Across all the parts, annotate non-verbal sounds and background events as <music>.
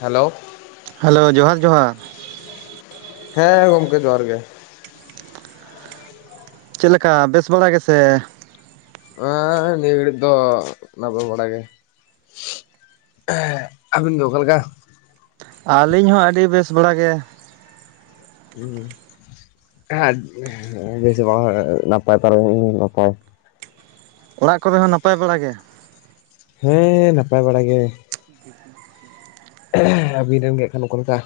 Hello. Hello ᱡᱚᱸᱦᱟᱨ ᱡᱚᱸᱦᱟᱨ᱾ ᱦᱮᱸ ᱜᱚᱢᱠᱮ ᱡᱚᱸᱦᱟᱨ ᱜᱮ᱾ ᱪᱮᱫ ᱞᱮᱠᱟ ᱵᱮᱥ ᱵᱟᱲᱟ ᱜᱮᱥᱮ? ᱮᱸ ᱱᱤᱭᱟᱹ ᱜᱷᱟᱲᱤᱡ ᱫᱚ ᱱᱟᱯᱟᱭ ᱵᱟᱲᱟ ᱜᱮ᱾ ᱦᱮᱸ ᱟᱵᱤᱱ ᱜᱮ ᱚᱠᱟ ᱞᱮᱠᱟ? ᱟᱹᱞᱤᱧ ᱦᱚᱸ ᱟᱹᱰᱤ ᱵᱮᱥ ᱵᱟᱲᱟ ᱜᱮ᱾ <unintelligible> ᱱᱟᱯᱟᱭ ᱚᱲᱟᱜ ᱠᱚᱨᱮ ᱦᱚᱸ ᱱᱟᱯᱟᱭ ᱵᱟᱲᱟ ᱜᱮ? ᱦᱮᱸ ᱱᱟᱯᱟᱭ ᱵᱟᱲᱟ ᱜᱮ᱾ <inaudible> ᱟᱹᱵᱤᱱᱢ ᱨᱮᱱ ᱜᱮ ᱟᱠᱷᱟᱱ ᱚᱠᱟ ᱞᱮᱠᱟ?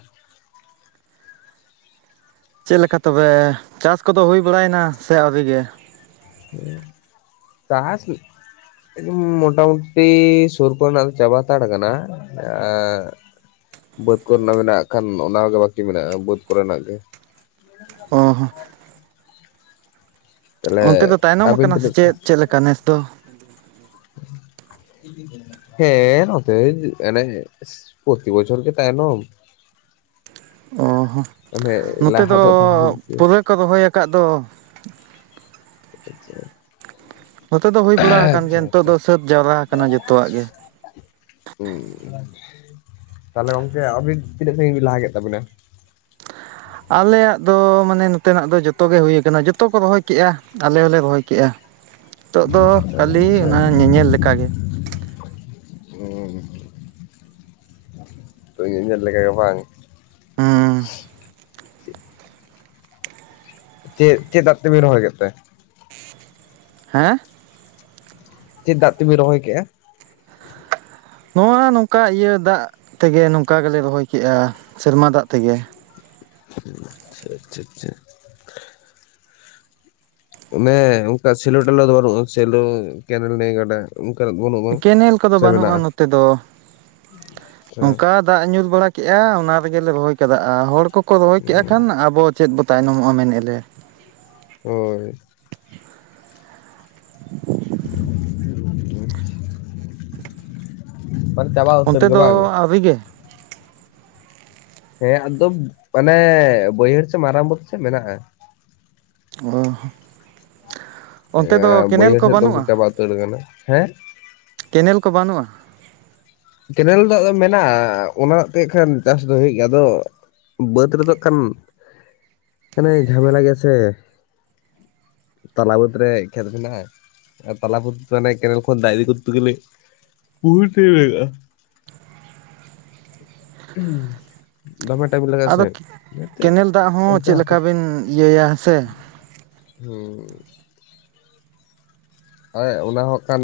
ᱪᱮᱫ ᱞᱮᱠᱟ ᱛᱚᱵᱮ ᱪᱟᱥ ᱠᱚᱫᱚ ᱦᱩᱭ ᱵᱟᱲᱟᱭᱮᱱᱟ ᱥᱮ ᱟᱹᱣᱨᱤ ᱜᱮ? <inaudible> ᱩᱸ ᱢᱚᱴᱟᱢᱩᱴᱤ ᱥᱩᱨ ᱠᱚᱨᱮᱱᱟᱜ ᱫᱚ ᱪᱟᱵᱟ ᱦᱟᱛᱟᱲ ᱠᱟᱱᱟ ᱟ ᱵᱟᱹᱫᱽ ᱠᱚᱨᱮᱱᱟᱜ ᱢᱮᱱᱟᱜ-ᱟ ᱠᱷᱟᱱ ᱚᱱᱟ ᱠᱚᱜᱮ ᱵᱟᱹᱠᱤ ᱢᱮᱱᱟᱜᱼᱟ ᱵᱟᱹᱫᱽ ᱠᱚᱨᱮᱱᱟᱜ ᱜᱮ᱾ ᱦᱚᱸ ᱦᱚᱸ᱾ ᱛᱟᱦᱞᱮ ᱚᱱᱛᱮ ᱫᱚ ᱛᱟᱭᱱᱚᱢ ᱟᱹᱵᱤᱱ ᱟᱠᱟᱱᱟ ᱥᱮ ᱛᱤᱱᱟᱹᱜ ᱪᱮᱫ ᱪᱮᱫ ᱞᱮᱠᱟ ᱱᱮᱥ ᱫᱚ? <inaudible> ᱦᱮᱸ ᱱᱚᱛᱮ ᱮᱱᱮ ᱯᱨᱛᱤ ᱵᱚᱪᱚᱨ ᱜᱮ ᱛᱟᱭᱱᱚᱢ᱾ ᱚ ᱦᱚᱸ ᱢᱟᱱᱮ ᱱᱚᱛᱮ ᱞᱟᱦᱟ ᱫᱚ ᱵᱟᱝ ᱦᱩᱭ ᱜᱮ ᱯᱩᱨᱟᱹ ᱠᱚ ᱨᱚᱦᱚᱭ ᱟᱠᱟᱫ ᱫᱚ᱾ ᱱᱚᱛᱮ ᱫᱚ ᱦᱩᱭ <inaudible> ᱵᱟᱲᱟ ᱟᱠᱟᱱ ᱟᱪᱪᱷᱟ ᱜᱮᱭᱟ ᱱᱤᱛᱚᱜ ᱟᱪᱪᱷᱟ᱾ ᱫᱚ ᱥᱟᱹᱛ ᱡᱟᱣᱨᱟ ᱟᱠᱟᱱᱟ ᱡᱚᱛᱚᱣᱟᱜ ᱜᱮ᱾ ᱦᱩᱸᱧ ᱛᱟᱦᱚᱞᱮ ᱜᱚᱝᱠᱮ ᱟᱵᱤᱱ ᱛᱤᱱᱟᱹᱜ ᱥᱟᱺᱜᱤᱧ ᱵᱤᱱ ᱞᱟᱦᱟ ᱠᱮᱫ ᱛᱟᱵᱤᱱᱟ? ᱟᱞᱮᱭᱟᱜ ᱫᱚ ᱢᱟᱱᱮ ᱱᱚᱛᱮᱱᱟᱜ ᱫᱚ ᱡᱚᱛᱚ ᱜᱮ ᱦᱩᱭᱩ ᱠᱟᱱᱟ ᱡᱚᱛᱚ ᱠᱚ ᱨᱚᱦᱚᱭ ᱠᱮᱜᱼᱟ, ᱟᱞᱮ ᱦᱚᱸᱞᱮ ᱨᱚᱦᱚᱭ ᱠᱮᱜᱼᱟ᱾ ᱱᱤᱛᱚᱜ ᱫᱚ ᱠᱷᱟᱹᱞᱤ ᱟᱪᱪᱷᱟ᱾ ᱚᱱᱟ ᱧᱮᱧᱮᱞ ᱞᱮᱠᱟᱜᱮ ᱛᱚ ᱤᱧᱟᱹᱜ ᱧᱮᱞ ᱞᱮᱠᱟ ᱜᱮ ᱵᱟᱝ? ᱦᱩᱸ᱾ ᱪᱮᱫ ᱪᱮᱫ ᱫᱟᱜ ᱛᱮᱵᱤᱱ ᱨᱚᱦᱚᱭ ᱠᱮᱫ ᱛᱮ? ᱦᱮᱸ? ᱪᱮᱫ ᱫᱟᱜ ᱛᱮᱵᱤᱱ ᱨᱚᱦᱚᱭ ᱠᱮ-ᱟ? ᱱᱚᱣᱟ ᱱᱚᱝᱠᱟ ᱤᱭᱟᱹ ᱫᱟᱜ ᱛᱮᱜᱮ ᱱᱚᱝᱠᱟ ᱜᱮᱞᱤᱧ ᱨᱚᱦᱚᱭ ᱠᱮᱜᱼᱟ, ᱥᱮᱨᱢᱟ ᱫᱟᱜ ᱛᱮᱜᱮ᱾ ᱩᱸ ᱪᱷᱟ ᱪᱷᱟ ᱪᱷᱟ᱾ ᱚᱱᱮ ᱢᱟᱱᱮ ᱚᱝᱠᱟ ᱥᱮᱞᱳ ᱴᱟᱞᱚ ᱫᱚ ᱵᱟᱹᱱᱩᱜᱼᱟ ᱥᱮᱞᱳ ᱠᱮᱱᱮᱞ ᱱᱟᱹᱭ ᱜᱟᱰᱟ᱾ ᱚᱱᱠᱟᱱᱟᱜ ᱵᱟᱹᱱᱩᱜ᱾ ᱠᱮᱱᱮᱞ ᱠᱚᱫᱚ ᱵᱟᱹᱱᱩᱜᱼᱟ ᱱᱚᱛᱮ ᱫᱚ ᱟᱪᱪᱷᱟ ᱱᱚᱝᱠᱟ ᱫᱟᱜ ᱧᱩ ᱵᱟᱲᱟ ᱠᱮᱜᱼᱟ ᱚᱱᱟ ᱨᱮᱜᱮᱞᱮ ᱨᱚᱦᱚᱭ ᱠᱟᱫᱟ ᱦᱚᱲ ᱠᱚᱠᱚ ᱨᱚᱦᱚᱭ ᱠᱮᱫᱟᱼᱟ ᱠᱷᱟᱱ ᱟᱵᱚ ᱪᱮᱫ ᱵᱚ ᱛᱟᱭᱱᱚᱢᱚᱜᱼᱟ ᱢᱮᱱᱮᱫ ᱞᱮ᱾ ᱦᱳᱭ᱾ ᱢᱟᱱᱮ ᱪᱟᱵᱟ ᱩᱛᱟᱹᱨ ᱚᱱᱛᱮ ᱜᱮ ᱫᱚ ᱵᱟᱝ ᱟᱹᱰᱤᱣᱨᱤᱜᱮ᱾ ᱦᱮᱸ ᱟᱠᱫᱚᱢ ᱢᱟᱱᱮ ᱵᱟᱹᱭᱦᱟᱹᱲ ᱢᱟᱨᱟᱝ ᱵᱟᱹᱛ ᱥᱮᱜ ᱢᱮᱱᱟᱜᱼᱟ᱾ ᱚ ᱚᱱᱛᱮ ᱫᱚ ᱮᱸ ᱠᱮᱱᱮᱞ ᱵᱟᱹᱭᱦᱟᱹᱲ ᱠᱚ ᱥᱮᱫ ᱫᱚᱠᱚ ᱵᱟᱹᱱᱩᱜᱼᱟ ᱪᱟᱵᱟ ᱩᱛᱟᱹᱨ ᱠᱟᱱᱟ ᱦᱮᱸ᱾ ᱠᱮᱱᱮᱞ ᱠᱚ ᱵᱟᱹᱱᱩᱜᱼᱟ? ᱠᱮᱱᱮᱞ ᱫᱟᱜ ᱫᱚ ᱢᱮᱱᱟᱜᱼᱟ ᱚᱱᱟ ᱛᱮ ᱠᱷᱟᱱ ᱪᱟᱥ ᱫᱚ ᱦᱳᱭᱳᱜ ᱜᱮᱭᱟ ᱟᱫᱚ ᱵᱟᱹᱫᱽ ᱨᱮᱫᱚ ᱠᱟᱱ ᱟᱱᱮ ᱡᱷᱟᱢᱮᱞᱟ ᱜᱮ ᱥᱮ᱾ ᱛᱞᱟᱵᱩᱛ ᱨᱮ ᱠᱷᱮᱛᱱᱟ ᱢᱮᱱᱟᱜᱼᱟ ᱾ ᱟᱨ ᱛᱟᱞᱟ ᱯᱩᱨ ᱢᱟᱱᱮ ᱠᱮᱱᱮᱞ ᱠᱷᱚᱱ ᱰᱟᱭᱤ ᱠᱚᱨᱛᱮ ᱜᱮᱞᱮ <unintelligible> ᱦᱳᱭᱳᱜᱼᱟ ᱾ ᱦᱩᱸ ᱫᱚᱢᱮ ᱴᱟᱭᱤᱢ ᱞᱟᱜᱟᱜᱼᱟ ᱥᱮ ᱟᱫᱚ ᱡᱟᱛᱮ ᱠᱮᱱᱮᱞ ᱫᱟᱜ ᱦᱚᱸ ᱚᱱᱛᱮ ᱪᱮᱫ ᱦᱟᱯᱮ ᱞᱮᱠᱟ ᱦᱩᱸ ᱵᱤᱱ ᱤᱭᱟᱹᱭᱟ ᱥᱮ ᱦᱟᱭ ᱚᱱᱟ ᱦᱚᱸ ᱠᱟᱱ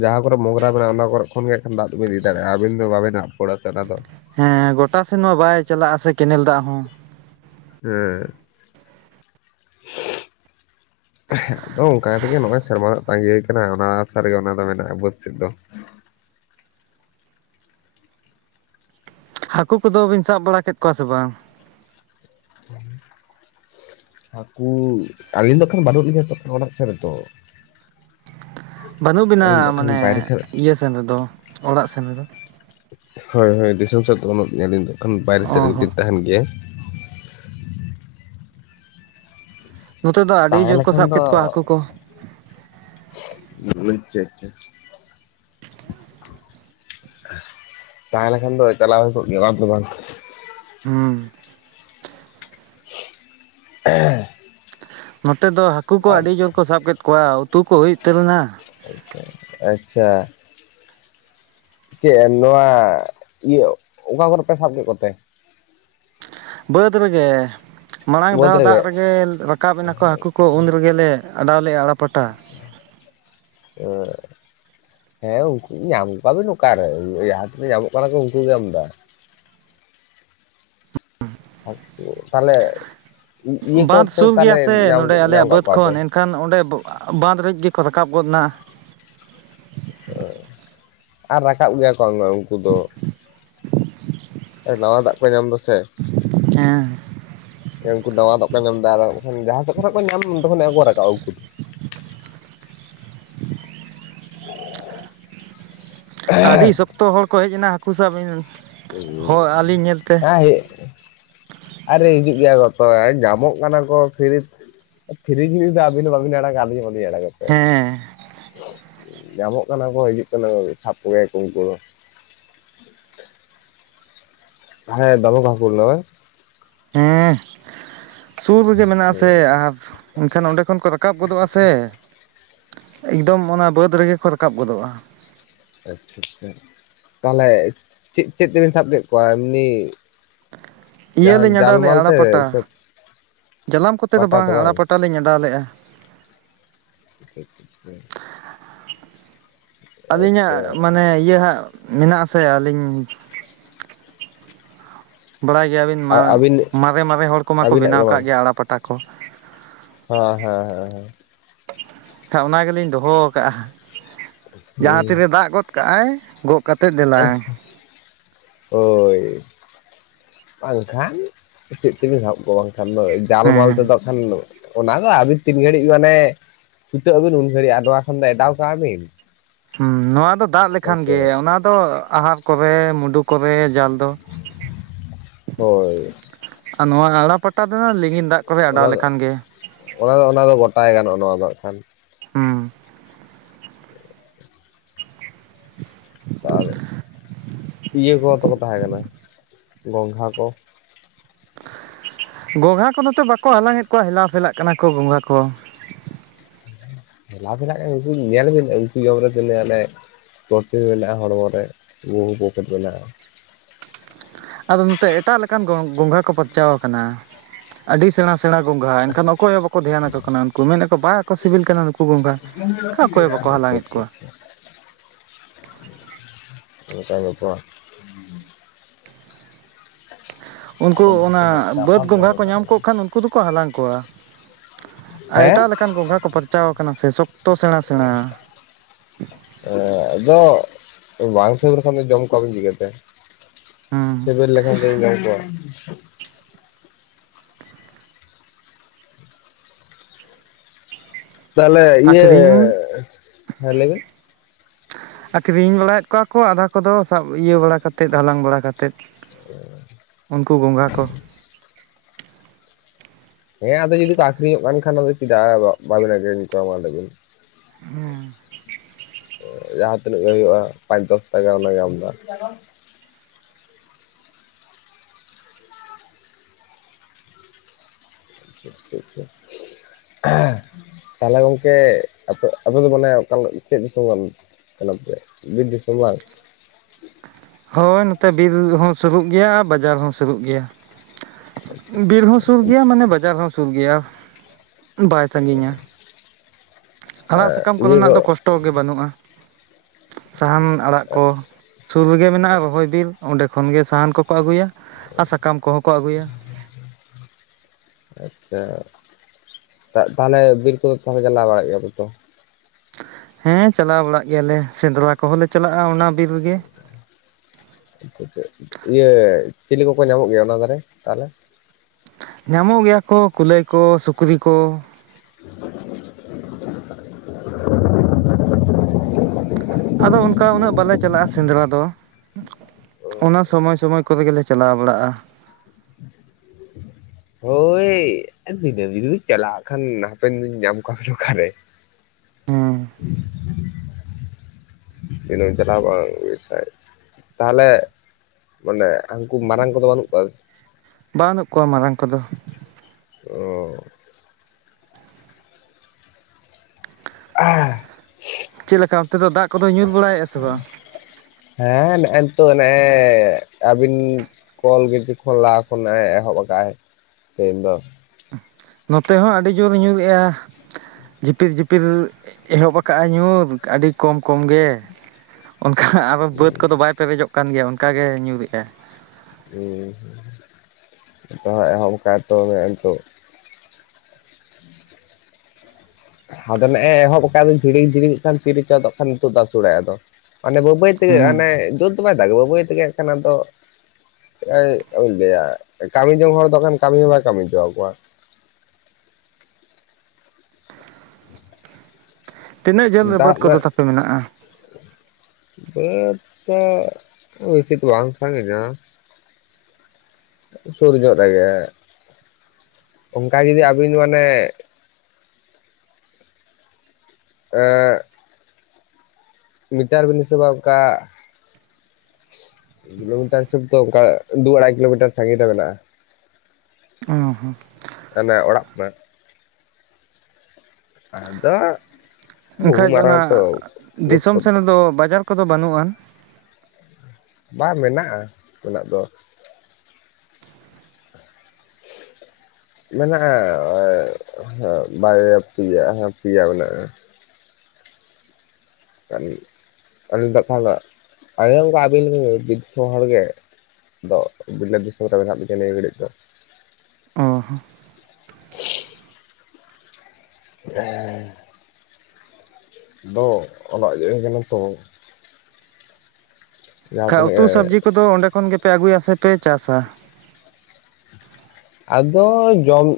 ᱡᱟᱦᱟᱸ ᱠᱚᱨᱮ ᱢᱳᱜᱽᱨᱟ ᱢᱮᱱᱟᱜᱼᱟ ᱚᱱᱟ ᱠᱚᱨᱮ ᱠᱷᱚᱱ ᱜᱮ ᱮᱠᱷᱟᱱ ᱫᱟᱜ ᱫᱚᱵᱤᱱ ᱤᱫ ᱫᱟᱲᱮᱭᱟᱜᱼᱟ ᱟᱹᱵᱤᱱ ᱫᱚ ᱵᱟᱵᱤᱱ ᱟᱟᱜ ᱯᱟᱹᱲᱟ ᱥᱮ ᱚᱱᱟ ᱫᱚ᱾ ᱦᱮᱸ ᱜᱚᱴᱟ ᱥᱮᱱ ᱢᱟ ᱵᱟᱭ ᱪᱟᱞᱟᱜ ᱟᱥ ᱠᱮᱱᱮᱞ ᱫᱟᱜ ᱦᱚᱸ᱾ ᱦᱮᱸ ᱟᱫᱚ ᱚᱱᱠᱟ ᱛᱮᱜᱮ ᱱᱚᱜᱼᱚᱭ ᱥᱮᱨᱢᱟᱟᱜ ᱛᱟᱜᱤ ᱠᱟᱱᱟ ᱚᱱᱟ ᱠᱟᱛᱷᱟ ᱨᱮᱜᱮ ᱚᱱᱟ ᱫᱚ ᱢᱮᱱᱟᱜᱼᱟ ᱵᱟᱹᱫᱽ ᱥᱮᱫ ᱫᱚ᱾ ᱦᱟᱠᱳ ᱠᱚᱫᱚ ᱵᱤᱱ ᱥᱟᱵ ᱠᱮᱫ ᱠᱚᱣᱟ ᱥᱮ ᱵᱟᱝ? <unintelligible> ᱦᱟᱹᱠᱩ ᱟᱹᱞᱤᱧ ᱫᱚ ᱠᱷᱟᱱ ᱵᱟᱹᱱᱩᱜ ᱞᱤᱧᱟ ᱦᱟᱛ ᱚᱲᱟᱜ ᱪᱷᱟ ᱨᱮ ᱛᱚ᱾ ᱵᱟᱹᱱᱩᱜ ᱵᱤᱱᱟ ᱟᱹᱞᱤᱧ ᱫᱚ ᱠᱷᱟᱱ ᱢᱟᱱᱮ ᱵᱟᱭᱨᱮ ᱥᱮᱫ ᱤᱭᱟᱹ ᱥᱮᱱ ᱨᱮᱫᱚ ᱚᱲᱟᱜ ᱥᱮᱱ ᱨᱮᱫᱚ᱾ ᱦᱳᱭ ᱫᱤᱥᱚᱢ ᱫᱚ ᱵᱟᱹᱱ ᱧᱮᱞᱤᱧ ᱫᱚᱠᱷᱟᱱ ᱵᱟᱭᱨᱮ ᱚ ᱥᱮᱫ ᱦᱚᱸ ᱨᱮᱮᱞᱤᱧ ᱛᱟᱦᱮᱱ ᱜᱮᱭᱟ᱾ ᱱᱚᱛᱮ ᱫᱚ ᱟᱹᱰᱤ ᱛᱟᱦᱮᱸ ᱡᱳᱨ ᱠᱚ ᱞᱮᱠᱷᱟᱱ ᱥᱟᱵ ᱫᱚ ᱠᱮᱫ ᱠᱚᱣᱟ ᱦᱟᱹᱠᱩ ᱠᱚ ᱟᱪᱪᱷᱟ ᱟᱪᱪᱷᱟ᱾ ᱛᱟᱦᱮᱸᱞᱮᱠᱷᱟᱱ ᱫᱚ ᱪᱟᱞᱟᱣ ᱦᱩᱭ ᱠᱚᱜ ᱜᱮᱭᱟ ᱵᱟᱝ ᱫᱚ ᱵᱟᱝ᱾ ᱦᱩᱸ <unintelligible> ᱱᱚᱛᱮ ᱫᱚ ᱦᱟᱹᱠᱩ ᱠᱚ ᱟᱹᱰᱤ ᱡᱳᱨ ᱠᱚ ᱥᱟᱵ ᱠᱮᱫ ᱠᱚᱣᱟ ᱩᱛᱩ ᱠᱚ ᱦᱩᱭᱩᱜ ᱩᱛᱟᱞᱮᱱᱟ᱾ ᱟ ᱟᱪᱪᱷᱟ ᱟᱪᱪᱷᱟ ᱾ ᱪᱮᱜ ᱱᱚᱣᱟ ᱤᱭᱟᱹ ᱚᱠᱟ ᱠᱚᱨᱮ ᱯᱮ ᱥᱟᱵ ᱠᱮᱫ ᱠᱚᱛᱮ? ᱵᱟᱹᱫᱽ ᱨᱮᱜᱮ᱾ ᱢᱟᱲᱟᱝ ᱫᱷᱟᱣ ᱫᱟᱜ ᱨᱮᱜᱮ ᱨᱟᱠᱟᱵ ᱮᱱᱟᱠᱚ ᱦᱟᱹᱠᱩ ᱠᱚ ᱩᱱ ᱨᱮᱜᱮᱞᱮ ᱚᱰᱟᱣ ᱞᱮᱜᱼᱟ ᱟᱲᱟ ᱯᱟᱴᱟ᱾ <unintelligible> ᱦᱮᱸ ᱩᱝᱠᱩ ᱧᱟᱢ ᱠᱚᱣᱟᱵᱤᱱ ᱚᱠᱟᱨᱮ ᱡᱟᱦᱟᱸ ᱛᱤᱱᱟᱹᱜ ᱧᱟᱢᱚᱜ ᱠᱟᱱᱟ ᱠᱚ ᱩᱱᱠᱩ ᱜᱮ ᱟᱢᱫᱟ᱾ ᱛᱟᱦᱞᱮ ᱤᱭᱩᱟᱹ-ᱤᱭᱟᱹ ᱵᱟᱸᱫᱷ ᱠᱚᱯᱮ ᱛᱟᱦᱞᱮ ᱧᱟᱢ-ᱧᱟᱢ ᱠᱟᱜ ᱠᱚᱣᱟᱯᱮ᱾ ᱮᱠᱷᱟᱱ ᱚᱸᱰᱮ ᱵᱟᱸᱫᱽ ᱨᱮᱡ ᱜᱮᱠᱚ ᱨᱟᱠᱟᱵ ᱜᱚᱫ ᱱᱟ᱾ ᱟᱨ ᱨᱟᱠᱟᱵ ᱜᱮᱭᱟ ᱠᱚ ᱫᱚ ᱩᱱᱠᱩ ᱫᱚ᱾ ᱱᱟᱣᱟ ᱫᱟᱜ ᱠᱚ ᱧᱟᱢ ᱫᱟ ᱥᱮ᱾ ᱦᱮᱸ ᱩᱱᱠᱩ ᱱᱟᱣᱟ ᱫᱟᱜ ᱠᱚ ᱧᱟᱢ ᱮᱫᱟ ᱟᱨ ᱵᱟᱠᱷᱟᱱ ᱡᱟᱦᱟᱸ ᱥᱮᱫ ᱠᱷᱚᱱᱟᱜ ᱠᱚ ᱧᱟᱢᱟ <unintelligible> ᱨᱟᱠᱟᱼᱟ ᱩᱱᱠᱩ ᱫᱚ᱾ ᱟᱹᱰᱤ ᱥᱚᱠᱛᱚ ᱦᱚᱲ ᱠᱚ ᱦᱮᱡ ᱮᱱᱟ ᱦᱟᱹᱠᱩ ᱥᱟᱵ᱾ ᱦᱚᱲ ᱟᱹᱞᱤᱧ <inaudible> ᱧᱮᱞᱛᱮ ᱦᱩᱭᱩᱜ ᱟᱨᱮ ᱦᱤᱡᱩᱜ ᱜᱮᱭᱟ ᱠᱚᱛᱚ ᱧᱟᱢᱚᱜ ᱠᱟᱱᱟ ᱠᱚ ᱯᱷᱤᱨᱤ ᱯᱷᱤᱨᱤ ᱡᱤᱱᱤᱥ ᱫᱚ ᱟᱹᱵᱤᱱ ᱦᱚ ᱵᱟᱵᱤᱱ ᱟᱲᱟᱜᱟ ᱟᱹᱞᱤᱧ ᱦᱚᱸ ᱵᱟᱞᱤᱧ ᱟᱲᱟᱜ-ᱟ ᱥᱮ᱾ ᱦᱮᱸ ᱧᱟᱢᱚᱜ ᱠᱟᱱᱟ ᱠᱚ ᱦᱤᱡᱩᱜ ᱠᱟᱱᱟ ᱥᱟᱷᱟᱯ ᱠᱚᱜᱮᱭᱟᱠᱚ ᱩᱱᱠᱩ ᱫᱚ᱾ ᱦᱮᱸ ᱫᱚᱢᱮᱠᱚ ᱦᱟᱠᱳ ᱞᱮᱱᱟ ᱵᱟᱝ? ᱦᱮᱸ᱾ ᱥᱩᱨ ᱨᱮᱜᱮ ᱢᱮᱱᱟᱜ-ᱟ ᱥᱮ ᱟᱨ ᱮᱱᱠᱷᱟᱱ ᱚᱸᱰᱮ ᱠᱷᱚᱱ ᱠᱚ ᱨᱟᱠᱟᱵ ᱜᱚᱫᱚᱜᱼᱟ ᱥᱮ᱾ ᱤᱠᱫᱚᱢ ᱚᱱᱟ ᱵᱟᱹᱫᱽ ᱨᱮᱜᱮ ᱠᱚ ᱨᱟᱠᱟᱵ ᱜᱚᱫᱚᱜᱼᱟ ᱾ ᱟᱪᱪᱷᱟ ᱟᱪᱪᱷᱟ ᱛᱟᱦᱚᱞᱮ ᱪᱮᱫ ᱪᱮᱫ ᱛᱮᱵᱤᱱ ᱥᱟᱵ ᱠᱮᱫ ᱠᱚᱣᱟ ᱮᱢᱱᱤ ᱤᱭᱟᱹ ᱡᱟᱦᱟᱸ ᱞᱤᱧ ᱟᱰᱟᱣ ᱞᱮᱜᱼᱟ ᱡᱟᱞᱢᱟᱞ ᱟᱲᱟ ᱛᱮ ᱯᱟᱴᱟ᱾ ᱥᱮ ᱡᱟᱞᱟᱢ ᱠᱚᱛᱮ ᱫᱚ ᱯᱟᱴᱟ ᱵᱟᱝ ᱛᱮ ᱟᱲᱟ ᱯᱟᱴ ᱴᱟ ᱞᱤᱧ ᱚᱰᱟᱣ ᱞᱮᱜᱼᱟ ᱾ <unintelligible> ᱟᱹᱞᱤᱧᱟᱜ ᱢᱟᱱᱮ ᱤᱭᱟᱹ ᱦᱟᱸᱜ ᱢᱮᱱᱟᱜ-ᱟ ᱥᱮ ᱟᱹᱞᱤᱧ ᱵᱟᱲᱟᱭ ᱜᱤᱭᱟᱵᱤᱱ ᱢᱟ ᱟᱹᱵᱤᱱ ᱢᱟᱨᱮ ᱢᱟᱨᱮ ᱦᱚᱲ ᱠᱚᱢᱟ ᱠᱚ ᱟᱹᱵᱤᱱᱟᱜ ᱵᱮᱱᱟᱣ ᱜᱮ ᱵᱟᱝ ᱠᱟᱜ ᱜᱮᱭᱟ ᱟᱲᱟ ᱯᱟᱴᱟ ᱠᱚ ᱾ ᱦᱮᱸ ᱦᱮᱸ ᱦᱮᱸ ᱦᱮᱸ᱾ ᱦᱮ ᱚᱱᱟ ᱜᱮᱞᱤᱧ ᱫᱚᱦᱚ ᱠᱟᱜᱼᱟ ᱡᱟᱦᱟᱸ ᱛᱤᱨᱮ ᱦᱮᱸ ᱫᱟᱜ ᱜᱚᱫ ᱠᱟᱜᱼᱟᱭ ᱜᱚᱠ ᱳᱻᱦ ᱦᱳ ᱳᱭ ᱵᱟᱝᱠᱷᱟᱱ ᱪᱮᱫ ᱛᱮᱵᱤᱱ ᱥᱟᱵ ᱠᱚᱣᱟ ᱵᱟᱝᱠᱷᱟᱱ ᱫᱚ ᱡᱟᱞ ᱢᱟᱞ ᱦᱮᱸ ᱛᱮᱫᱚ <unintelligible> ᱚᱱᱟ ᱫᱚ ᱟᱵᱤᱱ ᱛᱤᱱ ᱜᱷᱟᱹᱲᱤᱡ ᱢᱟᱱᱮ <unintelligible> ᱟᱹᱵᱤᱱ ᱩᱱ ᱜᱷᱟᱹᱲᱤᱡ ᱟᱨ ᱱᱚᱣᱟ ᱠᱷᱚᱱ ᱫᱚ ᱮᱰᱟᱣ ᱠᱟᱜ-ᱟ ᱵᱤᱱ? ᱦᱩᱸ ᱱᱩᱣᱟ ᱫᱚ ᱫᱟᱜ ᱞᱮᱠᱷᱟᱱ ᱦᱮᱸᱥᱮ ᱜᱮ ᱚᱱᱟ ᱫᱚ ᱟᱦᱟᱨ ᱠᱚᱨᱮ ᱢᱩᱰᱩ ᱠᱚᱨᱮ ᱡᱟᱞ ᱫᱚ ᱦᱳᱭ᱾ ᱟᱨ ᱱᱚᱣᱟ ᱟᱲᱟ ᱯᱟᱴᱟ ᱛᱮᱫᱚ ᱦᱟᱜ ᱞᱤᱸᱜᱤᱱ ᱫᱟᱜ ᱠᱚᱨᱮ ᱚᱰᱟᱣ ᱚᱱᱟ ᱫᱚ ᱞᱮᱠᱷᱟᱱ ᱜᱮ ᱚᱱᱟ ᱫᱚ ᱚᱱᱟᱫᱚ ᱜᱚᱴᱟᱭ ᱜᱟᱱᱚᱜᱼᱟ ᱱᱚᱣᱟ ᱫᱚ ᱦᱟᱜ ᱠᱷᱟᱱ᱾ ᱦᱩᱸ᱾ ᱟᱨ ᱤᱭᱟᱹ ᱠᱚᱦᱚ ᱛᱚᱠᱚ ᱛᱟᱦᱮᱸ ᱠᱟᱱᱟ ᱜᱚᱝᱜᱷᱟ ᱠᱚ᱾ ᱜᱚᱸᱜᱷᱟ ᱠᱚᱫᱚ ᱛᱚ ᱵᱟᱠᱚ ᱦᱟᱞᱟᱝ ᱮᱫ ᱠᱚᱣᱟ ᱦᱮᱞᱟᱣ ᱯᱷᱮᱞᱟᱜ ᱠᱟᱱᱟ ᱠᱚ ᱜᱚᱸᱜᱟ ᱠᱚ ᱾ ᱞᱟᱦᱟ ᱛᱮᱱᱟᱜ ᱩᱛᱩ ᱧᱮᱞ ᱵᱮᱱ ᱩᱛᱩ ᱡᱚᱢ ᱨᱮ ᱛᱤᱱᱟᱹᱜ ᱟᱞᱮ ᱯᱚᱨᱴᱤᱱ ᱢᱮᱱᱟᱜᱼᱟ ᱦᱚᱲᱢᱚ ᱨᱮ ᱵᱚᱦᱩ ᱯᱚᱨᱴᱤᱱ ᱢᱮᱱᱟᱜᱼᱟ ᱾ ᱟᱫᱚ ᱱᱚᱛᱮ ᱮᱴᱟᱜ ᱞᱮᱠᱟᱱ ᱜᱚᱝ, ᱜᱚᱸᱜᱷᱟ ᱠᱚ ᱯᱟᱨᱪᱟᱣ ᱟᱠᱟᱱᱟ ᱾ ᱟᱹᱰᱤ ᱥᱮᱬᱟ ᱥᱮᱬᱟ ᱜᱚᱝᱜᱷᱟ ᱮᱱᱠᱷᱟᱱ ᱚᱠᱚᱭ ᱦᱚᱸ ᱵᱟᱠᱚ ᱫᱷᱮᱭᱟᱱ ᱟᱠᱚ ᱠᱟᱱᱟ ᱩᱱᱠᱩ ᱢᱮᱱᱮᱜ ᱟᱠᱚ ᱵᱟᱠᱚ ᱥᱤᱵᱤᱞ ᱠᱟᱱᱟ ᱱᱩᱠᱩ᱾ ᱜᱚᱸᱜᱷᱟ <unintelligible> ᱚᱠᱚᱭ ᱵᱟᱠᱚ ᱟᱪᱪᱷᱟ ᱦᱟᱞᱟᱝᱮᱫ ᱟᱪᱪᱷᱟ ᱠᱚᱣᱟ ᱟᱪᱪᱷᱟ᱾ ᱚᱝᱠᱟ ᱡᱚᱛᱚᱣᱟᱜ ᱩᱱᱠᱩ ᱚᱱᱟ ᱵᱟᱹᱫᱽ ᱜᱚᱸᱜᱷᱟ ᱠᱚ ᱧᱟᱢ ᱠᱚᱜ ᱠᱷᱟᱱ ᱩᱱᱠᱩ ᱫᱚᱠᱚ ᱦᱟᱞᱟᱝ ᱠᱚᱣᱟ ᱾ ᱟᱻ ᱦᱮᱸ ᱮᱴᱟᱜ ᱞᱮᱠᱟᱱ ᱜᱚᱸᱜᱷᱟ ᱠᱚ ᱯᱟᱨᱪᱟᱣ ᱠᱟᱱᱟ ᱥᱮ ᱥᱚᱠᱛᱚ ᱥᱮᱬᱟ ᱥᱮᱬᱟ ᱾ ᱦᱮ ᱟᱫᱚ ᱵᱟᱝ ᱥᱮᱵᱮᱞ ᱞᱮᱠᱷᱟᱱ ᱫᱚ ᱡᱚᱢ ᱠᱚᱣᱟᱵᱤᱱ ᱪᱤᱠᱟᱹᱛᱮ? ᱦᱮᱸ ᱥᱮᱵᱮᱞ ᱞᱮᱠᱷᱟᱱ ᱵᱤᱱ ᱡᱚᱢ ᱠᱚᱣᱟ ᱾ ᱛᱟᱦᱟᱞᱮ ᱤᱭᱟᱹ, ᱟᱠᱷᱨᱤᱧ ᱦᱮᱸ ᱞᱮᱭᱵᱮᱱ? ᱟᱠᱷᱨᱤᱧ ᱵᱟᱲᱟᱭᱮᱫ ᱠᱚᱣᱟ ᱠᱚ ᱟᱫᱷᱟ ᱠᱚᱫᱚ ᱥᱟᱵ ᱤᱭᱟᱹ ᱵᱟᱲᱟ ᱠᱟᱛᱮᱫ ᱦᱟᱞᱟᱝ ᱵᱟᱲᱟ ᱠᱟᱛᱮᱫ᱾ <inaudible> ᱩᱱᱠᱩ ᱜᱚᱸᱜᱷᱟ ᱠᱚ ᱦᱮᱸ ᱟᱫᱚ ᱡᱩᱫᱤ ᱠᱚ ᱟᱠᱷᱨᱤᱧᱚᱜ ᱠᱟᱱ ᱠᱷᱟᱱ ᱟᱫᱚ ᱪᱤᱫᱟᱜ ᱵᱟᱵᱤᱱ ᱟᱹᱠᱷᱨᱤᱧ ᱠᱚᱣᱟ <unintelligible> ᱦᱮᱸ᱾ ᱡᱟᱦᱟᱸ ᱛᱤᱱᱟᱹᱜ ᱜᱮ ᱦᱩᱭᱩᱜᱼᱟ ᱯᱟᱸᱪ ᱫᱚᱥ ᱴᱟᱠᱟ ᱚᱱᱟ ᱜᱮ ᱟᱢᱫᱟ ᱾ <inaudible> ᱛᱟᱦᱞᱮ ᱜᱚᱝᱠᱮ ᱟᱯᱮ ᱟᱯᱮ ᱫᱚ ᱵᱚᱞᱮ ᱚᱠᱟ ᱪᱮᱫ ᱫᱤᱥᱚᱢ ᱠᱟᱱ? ᱠᱟᱱᱟᱯᱮ ᱵᱤᱨ ᱫᱤᱥᱚᱢ ᱵᱟᱝ? ᱦᱳᱭ ᱱᱚᱛᱮ ᱵᱤᱨ ᱦᱚᱸ ᱥᱩᱨᱩᱜ ᱜᱮᱭᱟ ᱟᱨ ᱵᱟᱡᱟᱨ ᱦᱚᱸ ᱥᱩᱨᱩᱜ ᱜᱮᱭᱟ ᱾ <inaudible> ᱵᱤᱨ ᱦᱚᱸ ᱥᱩᱨ ᱜᱮᱭᱟ ᱢᱟᱱᱮ ᱵᱟᱡᱟᱨ ᱦᱚᱸ ᱥᱩᱨ ᱜᱮᱭᱟ ᱵᱟᱭ ᱥᱟᱺᱜᱤᱧᱟ ᱾ ᱟᱲᱟᱜ ᱥᱟᱠᱟᱢ ᱤᱭᱟᱹ ᱠᱚᱨᱮᱱᱟᱜ ᱠᱚ ᱫᱚ ᱠᱚᱥᱴᱚ ᱜᱮ ᱵᱟᱹᱱᱩᱜᱼᱟ ᱥᱟᱦᱟᱱ ᱟᱲᱟᱜ ᱠᱚ ᱾ ᱥᱩᱨ ᱨᱮᱜᱮ ᱢᱮᱱᱟᱜᱼᱟ ᱨᱚᱦᱚᱭ ᱵᱤᱞ ᱚᱸᱰᱮ ᱠᱷᱚᱱ ᱜᱮ ᱥᱟᱦᱟᱱ ᱠᱚᱠᱚ ᱟᱜᱩᱭᱟ ᱟᱨ ᱥᱟᱠᱟᱢ ᱠᱚᱦᱚᱸ ᱠᱚ ᱟᱜᱩᱭᱟ ᱾ ᱟᱪᱪᱷᱟ ᱫᱟᱜ ᱛᱟᱦᱞᱮ ᱵᱤᱨ ᱠᱚᱫᱚ ᱛᱟᱦᱞᱮ ᱪᱟᱞᱟᱣ ᱵᱟᱲᱟᱜ ᱜᱮᱭᱟ ᱯᱮᱛᱚ? ᱦᱮᱸ ᱪᱟᱞᱟᱣ ᱵᱟᱲᱟᱜ ᱜᱮᱭᱟᱞᱮ ᱥᱮᱸᱫᱽᱞᱟ ᱠᱚᱦᱚᱸ ᱞᱮ ᱪᱟᱞᱟᱜ-ᱟ ᱚᱱᱟ ᱵᱤᱞ ᱜᱮ᱾ ᱤᱭᱟᱹ ᱪᱤᱞᱤ ᱠᱚᱠᱚ ᱧᱟᱢᱚᱜ ᱜᱮᱭᱟ ᱚᱱᱟ ᱫᱷᱟᱨᱮ ᱛᱟᱦᱚᱞᱮ? ᱧᱟᱢᱚᱜ ᱜᱮᱭᱟ ᱠᱚ ᱠᱩᱞᱟᱹᱭ ᱠᱚ ᱥᱩᱠᱨᱤ ᱠᱚ ᱟᱫᱚ ᱚᱱᱠᱟ ᱩᱱᱟᱹᱜ ᱵᱟᱞᱮ ᱪᱟᱞᱟᱜ-ᱟ ᱥᱮᱸᱫᱽᱞᱟ ᱫᱚ᱾ ᱚᱱᱟ ᱥᱚᱢᱚᱭ ᱥᱚᱢᱚᱭ ᱠᱚᱨᱮ ᱜᱮᱞᱮ ᱪᱟᱞᱟᱣ ᱵᱟᱲᱟᱜ-ᱟ᱾ ᱦᱳᱭ ᱫᱤᱱᱟᱹᱢ ᱡᱩᱫᱤ ᱵᱤᱱ ᱪᱟᱞᱟᱜ-ᱟ ᱠᱷᱟᱱ ᱦᱟᱯᱮᱱ ᱫᱤᱱ ᱧᱟᱢ ᱠᱚᱣᱟᱵᱤᱱ ᱚᱠᱟᱨᱮ? ᱦᱮᱸ <inaudible> ᱫᱷᱤᱱᱟᱹᱝ ᱪᱟᱞᱟᱣ ᱠᱚᱜ-ᱟ ᱥᱟᱭ <unintelligible> ᱛᱟᱦᱚᱞᱮ ᱢᱟᱱᱮ ᱦᱟᱝᱠᱩ ᱢᱟᱨᱟᱝ ᱠᱚᱫᱚ ᱵᱟᱹᱱᱩᱜ ᱠᱚᱣᱟ? ᱵᱟᱹᱱᱩᱜ ᱠᱚᱣᱟ ᱢᱟᱨᱟᱝ ᱠᱚᱫᱚ᱾ ᱚᱻ ᱟᱻ ᱪᱮᱜ ᱞᱮᱠᱟ ᱚᱱᱛᱮ ᱫᱚ ᱫᱟᱜ ᱠᱚᱫᱚᱭ ᱧᱩᱨ ᱵᱟᱲᱟᱭᱮᱜ-ᱟ ᱥᱮ ᱵᱟᱝ? ᱦᱮᱸ ᱱᱮᱜ-ᱮ ᱱᱤᱛᱳᱜ ᱱᱮᱜ-ᱮ ᱟᱵᱤᱱ ᱠᱚᱞ ᱠᱤᱪᱷᱩ ᱠᱷᱚᱱ ᱞᱟᱦᱟ ᱠᱷᱚᱱ ᱮ ᱮᱦᱚᱵ ᱟᱠᱟᱜ-ᱟᱭ ᱛᱮᱦᱮᱧ ᱫᱚ᱾ ᱱᱚᱛᱮ ᱦᱚᱸ ᱟᱹᱰᱤ ᱡᱳᱨ ᱮ ᱧᱩᱨ ᱮᱜ-ᱟ᱾ ᱡᱷᱤᱯᱤᱨ ᱡᱷᱤᱯᱤᱞ ᱮᱦᱚᱵ ᱟᱠᱟᱜ-ᱟᱭ ᱧᱩᱨ ᱟᱹᱰᱤ ᱠᱚᱢ ᱠᱚᱢ ᱜᱮ᱾ ᱚᱱᱠᱷᱟ ᱟᱨᱚ ᱵᱟᱹᱫ ᱠᱚᱫᱚ ᱵᱟᱭ ᱯᱮᱨᱮᱡᱚᱜ ᱠᱟᱱ ᱜᱮᱭᱟ ᱚᱱᱠᱟᱜᱮ ᱧᱩᱨᱮᱜ-ᱟ᱾ ᱦᱩᱸᱻ ᱫᱟᱜ ᱮᱦᱚᱵ ᱟᱠᱟᱜ-ᱟᱭ ᱛᱚ ᱦᱮᱸᱜ-ᱮ ᱱᱤᱛᱳᱜ? ᱟᱫᱚ ᱱᱮᱜ-ᱮ ᱮᱦᱚᱵ ᱠᱟᱜ ᱫᱚᱭ ᱛᱤᱲᱤᱝ ᱛᱤᱲᱤᱝ-ᱚᱜ ᱠᱟᱱ ᱛᱤᱨᱮ ᱪᱚ ᱫᱚ ᱠᱷᱟᱱ ᱱᱤᱛᱳᱜ ᱫᱟᱜ ᱟᱥᱩᱲᱟᱭ ᱟᱫᱚ ᱢᱟᱱᱮ ᱵᱟᱹᱭ‌ ᱵᱟ. ᱭ ᱛᱮᱜᱮ ᱟᱱᱮ ᱦᱩᱸ ᱡᱳᱨ ᱫᱚ ᱵᱟᱭ ᱫᱟᱜ-ᱟ ᱵᱟᱹᱭ ᱵᱟ. ᱭ ᱛᱮᱜᱮ ᱟᱜᱠᱷᱟᱱ ᱟᱫᱚ <unintelligible> ᱞᱟᱹᱭᱟ ᱠᱟᱹᱢᱤ ᱡᱚᱝ ᱦᱚᱲ ᱫᱚ ᱠᱷᱟᱱ ᱠᱟᱹᱢᱤ ᱦᱚᱸ ᱵᱟᱭ ᱠᱟᱹᱢᱤ ᱦᱚᱪᱚ ᱟᱠᱚᱣᱟ᱾ ᱛᱤᱱᱟᱹᱜ ᱡᱷᱟᱹᱞ ᱨᱮ ᱵᱟᱹᱫ ᱠᱚᱫᱚ ᱛᱟᱯᱮ ᱢᱮᱱᱟᱜ-ᱟ? <unintelligible> ᱮᱠᱴᱟ ᱵᱥᱤᱫᱚ ᱵᱟᱝ ᱥᱟᱸᱜᱤᱧᱟ ᱥᱩᱨ ᱧᱚᱜ ᱨᱮᱜᱮ ᱚᱱᱠᱟ ᱜᱤ ᱡᱩᱫᱤ ᱟᱵᱤᱱ ᱢᱟᱱᱮ ᱮᱸ ᱢᱤᱴᱟᱨ ᱵᱤᱱ ᱦᱤᱥᱟᱹᱵ-ᱟ ᱚᱱᱠᱟ ᱠᱤᱞᱳᱢᱤᱴᱟᱨ ᱦᱤᱥᱟᱹᱵ ᱫᱚ ᱚᱱᱠᱟ ᱫᱩ ᱟᱲᱟᱭ ᱠᱤᱞᱳᱢᱤᱴᱟᱨ ᱥᱟᱺᱜᱤᱧ ᱨᱮ ᱢᱮᱱᱟᱜ-ᱟ᱾ ᱚ ᱦᱚᱸ᱾ ᱛᱟᱦᱚᱞᱮ ᱚᱲᱟᱜ ᱠᱷᱚᱱᱟᱜ ᱟᱫᱚ ᱵᱚᱦᱩ ᱮᱱᱠᱷᱟᱡ ᱚᱱᱟ ᱢᱟᱨᱟᱝ ᱛᱚ ᱚᱛ ᱫᱤᱥᱚᱢ ᱠᱚ ᱥᱮᱱ ᱟᱫᱚ ᱵᱟᱡᱟᱨ ᱠᱚᱫᱚ ᱵᱟᱹᱱᱩᱜ ᱟᱱ᱾ ᱵᱟᱝ ᱢᱮᱱᱟᱜ-ᱟ ᱩᱱᱟᱹᱜ ᱫᱚ᱾ <inaudible> ᱢᱮᱱᱟᱜᱼᱟ ᱮ ᱚᱜ ᱵᱟᱨᱭᱟ ᱯᱮᱭᱟ, ᱦᱮᱸ ᱯᱮᱭᱟ ᱢᱮᱱᱟᱜᱼᱟ᱾ <inaudible> ᱟᱞᱤᱧ ᱵᱟᱠᱷᱟᱡ ᱫᱚ, ᱟᱸᱡᱚᱢ ᱠᱟᱜ ᱟ ᱵᱤᱱ ᱵᱤᱨ ᱫᱤᱥᱚᱢ ᱦᱚᱲᱜᱮ᱾ ᱫᱚ ᱵᱤᱞᱟᱹᱛ ᱫᱤᱥᱚᱢ ᱨᱮ ᱢᱮᱱᱟᱜ ᱞᱤᱧᱟ ᱱᱤᱭᱟᱹ ᱜᱷᱟᱹᱲᱤᱡ ᱫᱚ᱾ ᱚᱸ ᱦᱚᱸ᱾ ᱦᱮᱸ᱾ ᱫᱚ <unintelligible> ᱡᱟᱹᱲᱤ ᱠᱟᱱᱟ ᱛᱚ᱾ ᱡᱟᱦᱟᱸ ᱚᱠᱟ ᱛᱤᱱᱟᱹᱜ ᱩᱛᱩ ᱮ ᱥᱚᱵᱽᱡᱤ ᱠᱚᱫᱚ ᱚᱸᱰᱮ ᱠᱷᱚᱱ ᱜᱮᱯᱮ ᱟᱹᱜᱩᱭᱟ, ᱥᱮᱯᱮ ᱪᱟᱥᱟ? ᱟᱫᱚ ᱡᱚᱢ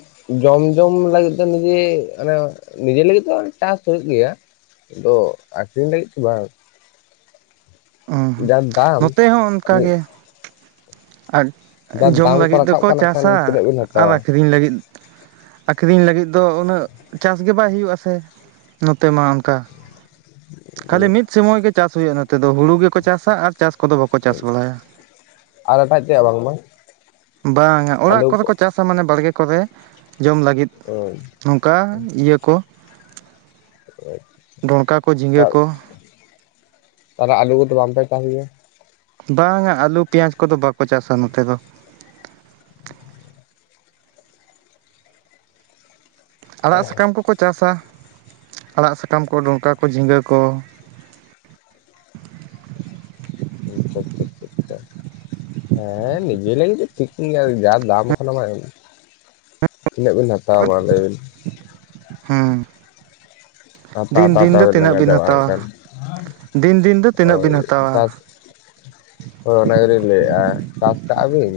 ᱡᱚᱢ ᱡᱚᱢ ᱞᱟᱹᱜᱤᱫ ᱫᱚ ᱱᱤᱡᱮ ᱟᱱᱮ ᱱᱤᱡᱮ ᱞᱟᱹᱜᱤᱫ ᱫᱚ ᱪᱟᱥ ᱦᱳᱭᱳᱜ ᱜᱮᱭᱟ ᱫᱚ ᱟᱠᱷᱨᱤᱧ ᱞᱟᱹᱜᱤᱫ ᱫᱚ ᱵᱟᱝ᱾ ᱚ ᱦᱚᱸ ᱡᱟᱦᱛ ᱱᱚᱛᱮ ᱦᱚᱸ ᱚᱱᱠᱟᱜᱮ᱾ ᱟᱨ ᱫᱟᱢ ᱡᱟ ᱡᱚᱢ ᱫᱟᱢ ᱠᱚ ᱞᱟᱹᱜᱤᱫ ᱨᱟᱠᱟᱵ ᱫᱚᱠᱚ ᱠᱟᱱᱟ ᱪᱟᱥᱟ ᱠᱷᱟᱱ ᱛᱤᱱᱟᱹᱜ ᱵᱤᱱ ᱟᱨ ᱦᱟᱛᱟᱣᱟ ᱟᱠᱷᱨᱤᱧ ᱞᱟᱹᱜᱤᱫ ᱟᱹᱠᱷᱨᱤᱧ ᱞᱟᱹᱜᱤᱫ ᱫᱚ ᱩᱱᱟᱹᱜ ᱪᱟᱥ ᱜᱮ ᱵᱟᱭ ᱦᱩᱭᱩᱜᱼᱟ ᱥᱮ ᱱᱚᱛᱮ ᱢᱟ ᱚᱱᱠᱟ᱾ ᱠᱷᱟᱹᱞᱤ ᱢᱤᱫ ᱥᱳᱢᱳᱭ ᱜᱮ ᱪᱟᱥ ᱦᱩᱭᱩᱜᱼᱟ ᱱᱚᱛᱮ ᱫᱚ ᱦᱩᱲᱩ ᱜᱮᱠᱚ ᱪᱟᱥᱟ ᱟᱨ ᱪᱟᱥ ᱠᱚᱫᱚ ᱵᱟᱠᱚ ᱪᱟᱥ ᱵᱟᱲᱟᱭᱟ᱾ ᱟᱨ ᱮᱴᱟᱜ ᱛᱮᱭᱟᱜ ᱵᱟᱝᱢᱟ ᱵᱟᱝ ᱟ ᱚᱲᱟᱜ ᱠᱚᱨᱮ ᱠᱚ ᱪᱟᱥᱟ ᱢᱟᱱᱮ ᱵᱟᱲᱜᱮ ᱠᱚᱨᱮ ᱡᱚᱢ ᱞᱟᱹᱜᱤᱫ᱾ ᱱᱚᱝᱠᱟ ᱤᱭᱟᱹ ᱠᱚ ᱰᱚᱸᱲᱠᱟ ᱠᱚ ᱡᱷᱤᱸᱜᱟᱹ ᱛᱟᱦᱞᱮ ᱠᱚ ᱟᱨ, ᱟᱨ ᱟᱹᱞᱩ ᱠᱚᱫᱚ ᱵᱟᱝᱯᱮ ᱪᱟᱥ ᱜᱮᱭᱟ? ᱵᱟᱝᱼᱟ ᱟᱹᱞᱩ ᱯᱮᱸᱭᱟᱡᱽ ᱠᱚᱫᱚ ᱵᱟᱠᱚ ᱪᱟᱥᱟ ᱱᱚᱛᱮ ᱫᱚ᱾ ᱟᱲᱟᱜ ᱥᱟᱠᱟᱢ ᱠᱚᱠᱚ ᱪᱟᱥᱟ, ᱟᱲᱟᱜ ᱥᱟᱠᱟᱢ ᱠᱚ ᱰᱚᱢᱠᱟ ᱠᱚ ᱡᱷᱤᱸᱜᱟᱹ ᱠᱚ᱾ ᱟᱪᱪᱷᱟ ᱟᱪᱪᱷᱟ ᱟᱪᱪᱷᱟ ᱟᱪᱪᱷᱟ᱾ ᱦᱮᱸ ᱱᱤᱡᱮ ᱞᱟᱹᱜᱤᱫ ᱫᱚ ᱴᱷᱤᱠ ᱜᱮᱭᱟ ᱡᱟ ᱫᱟᱢ ᱟᱠᱟᱱᱟ ᱵᱟᱝ᱾ ᱛᱤᱱᱟᱹᱜ ᱵᱤᱱ ᱦᱟᱛᱟᱣᱟ ᱢᱟ ᱞᱟᱹᱭ ᱵᱤᱱ? ᱦᱮᱸ ᱦᱟᱛᱟᱣ ᱫᱤᱱ ᱦᱟᱛᱟᱣ ᱫᱤᱱ ᱫᱚ ᱛᱮᱵᱤᱱ ᱛᱤᱱᱟᱹᱜ ᱞᱟᱸᱜᱟ ᱵᱤᱱ ᱪᱟᱵᱟᱜ ᱦᱟᱛᱟᱣᱟ᱾ ᱠᱟᱱ ᱫᱤᱱ ᱫᱤᱱ ᱫᱚ ᱛᱤᱱᱟᱹᱜ ᱦᱳᱭ ᱵᱤᱱ ᱦᱟᱛᱟᱣ᱾ ᱪᱟᱥ ᱦᱳᱭ ᱚᱱᱟ ᱜᱮᱞᱤᱧ ᱞᱟᱹᱭ ᱮᱜᱼᱟ ᱪᱟᱥ ᱠᱟᱣᱟ ᱟᱹᱵᱤᱱ᱾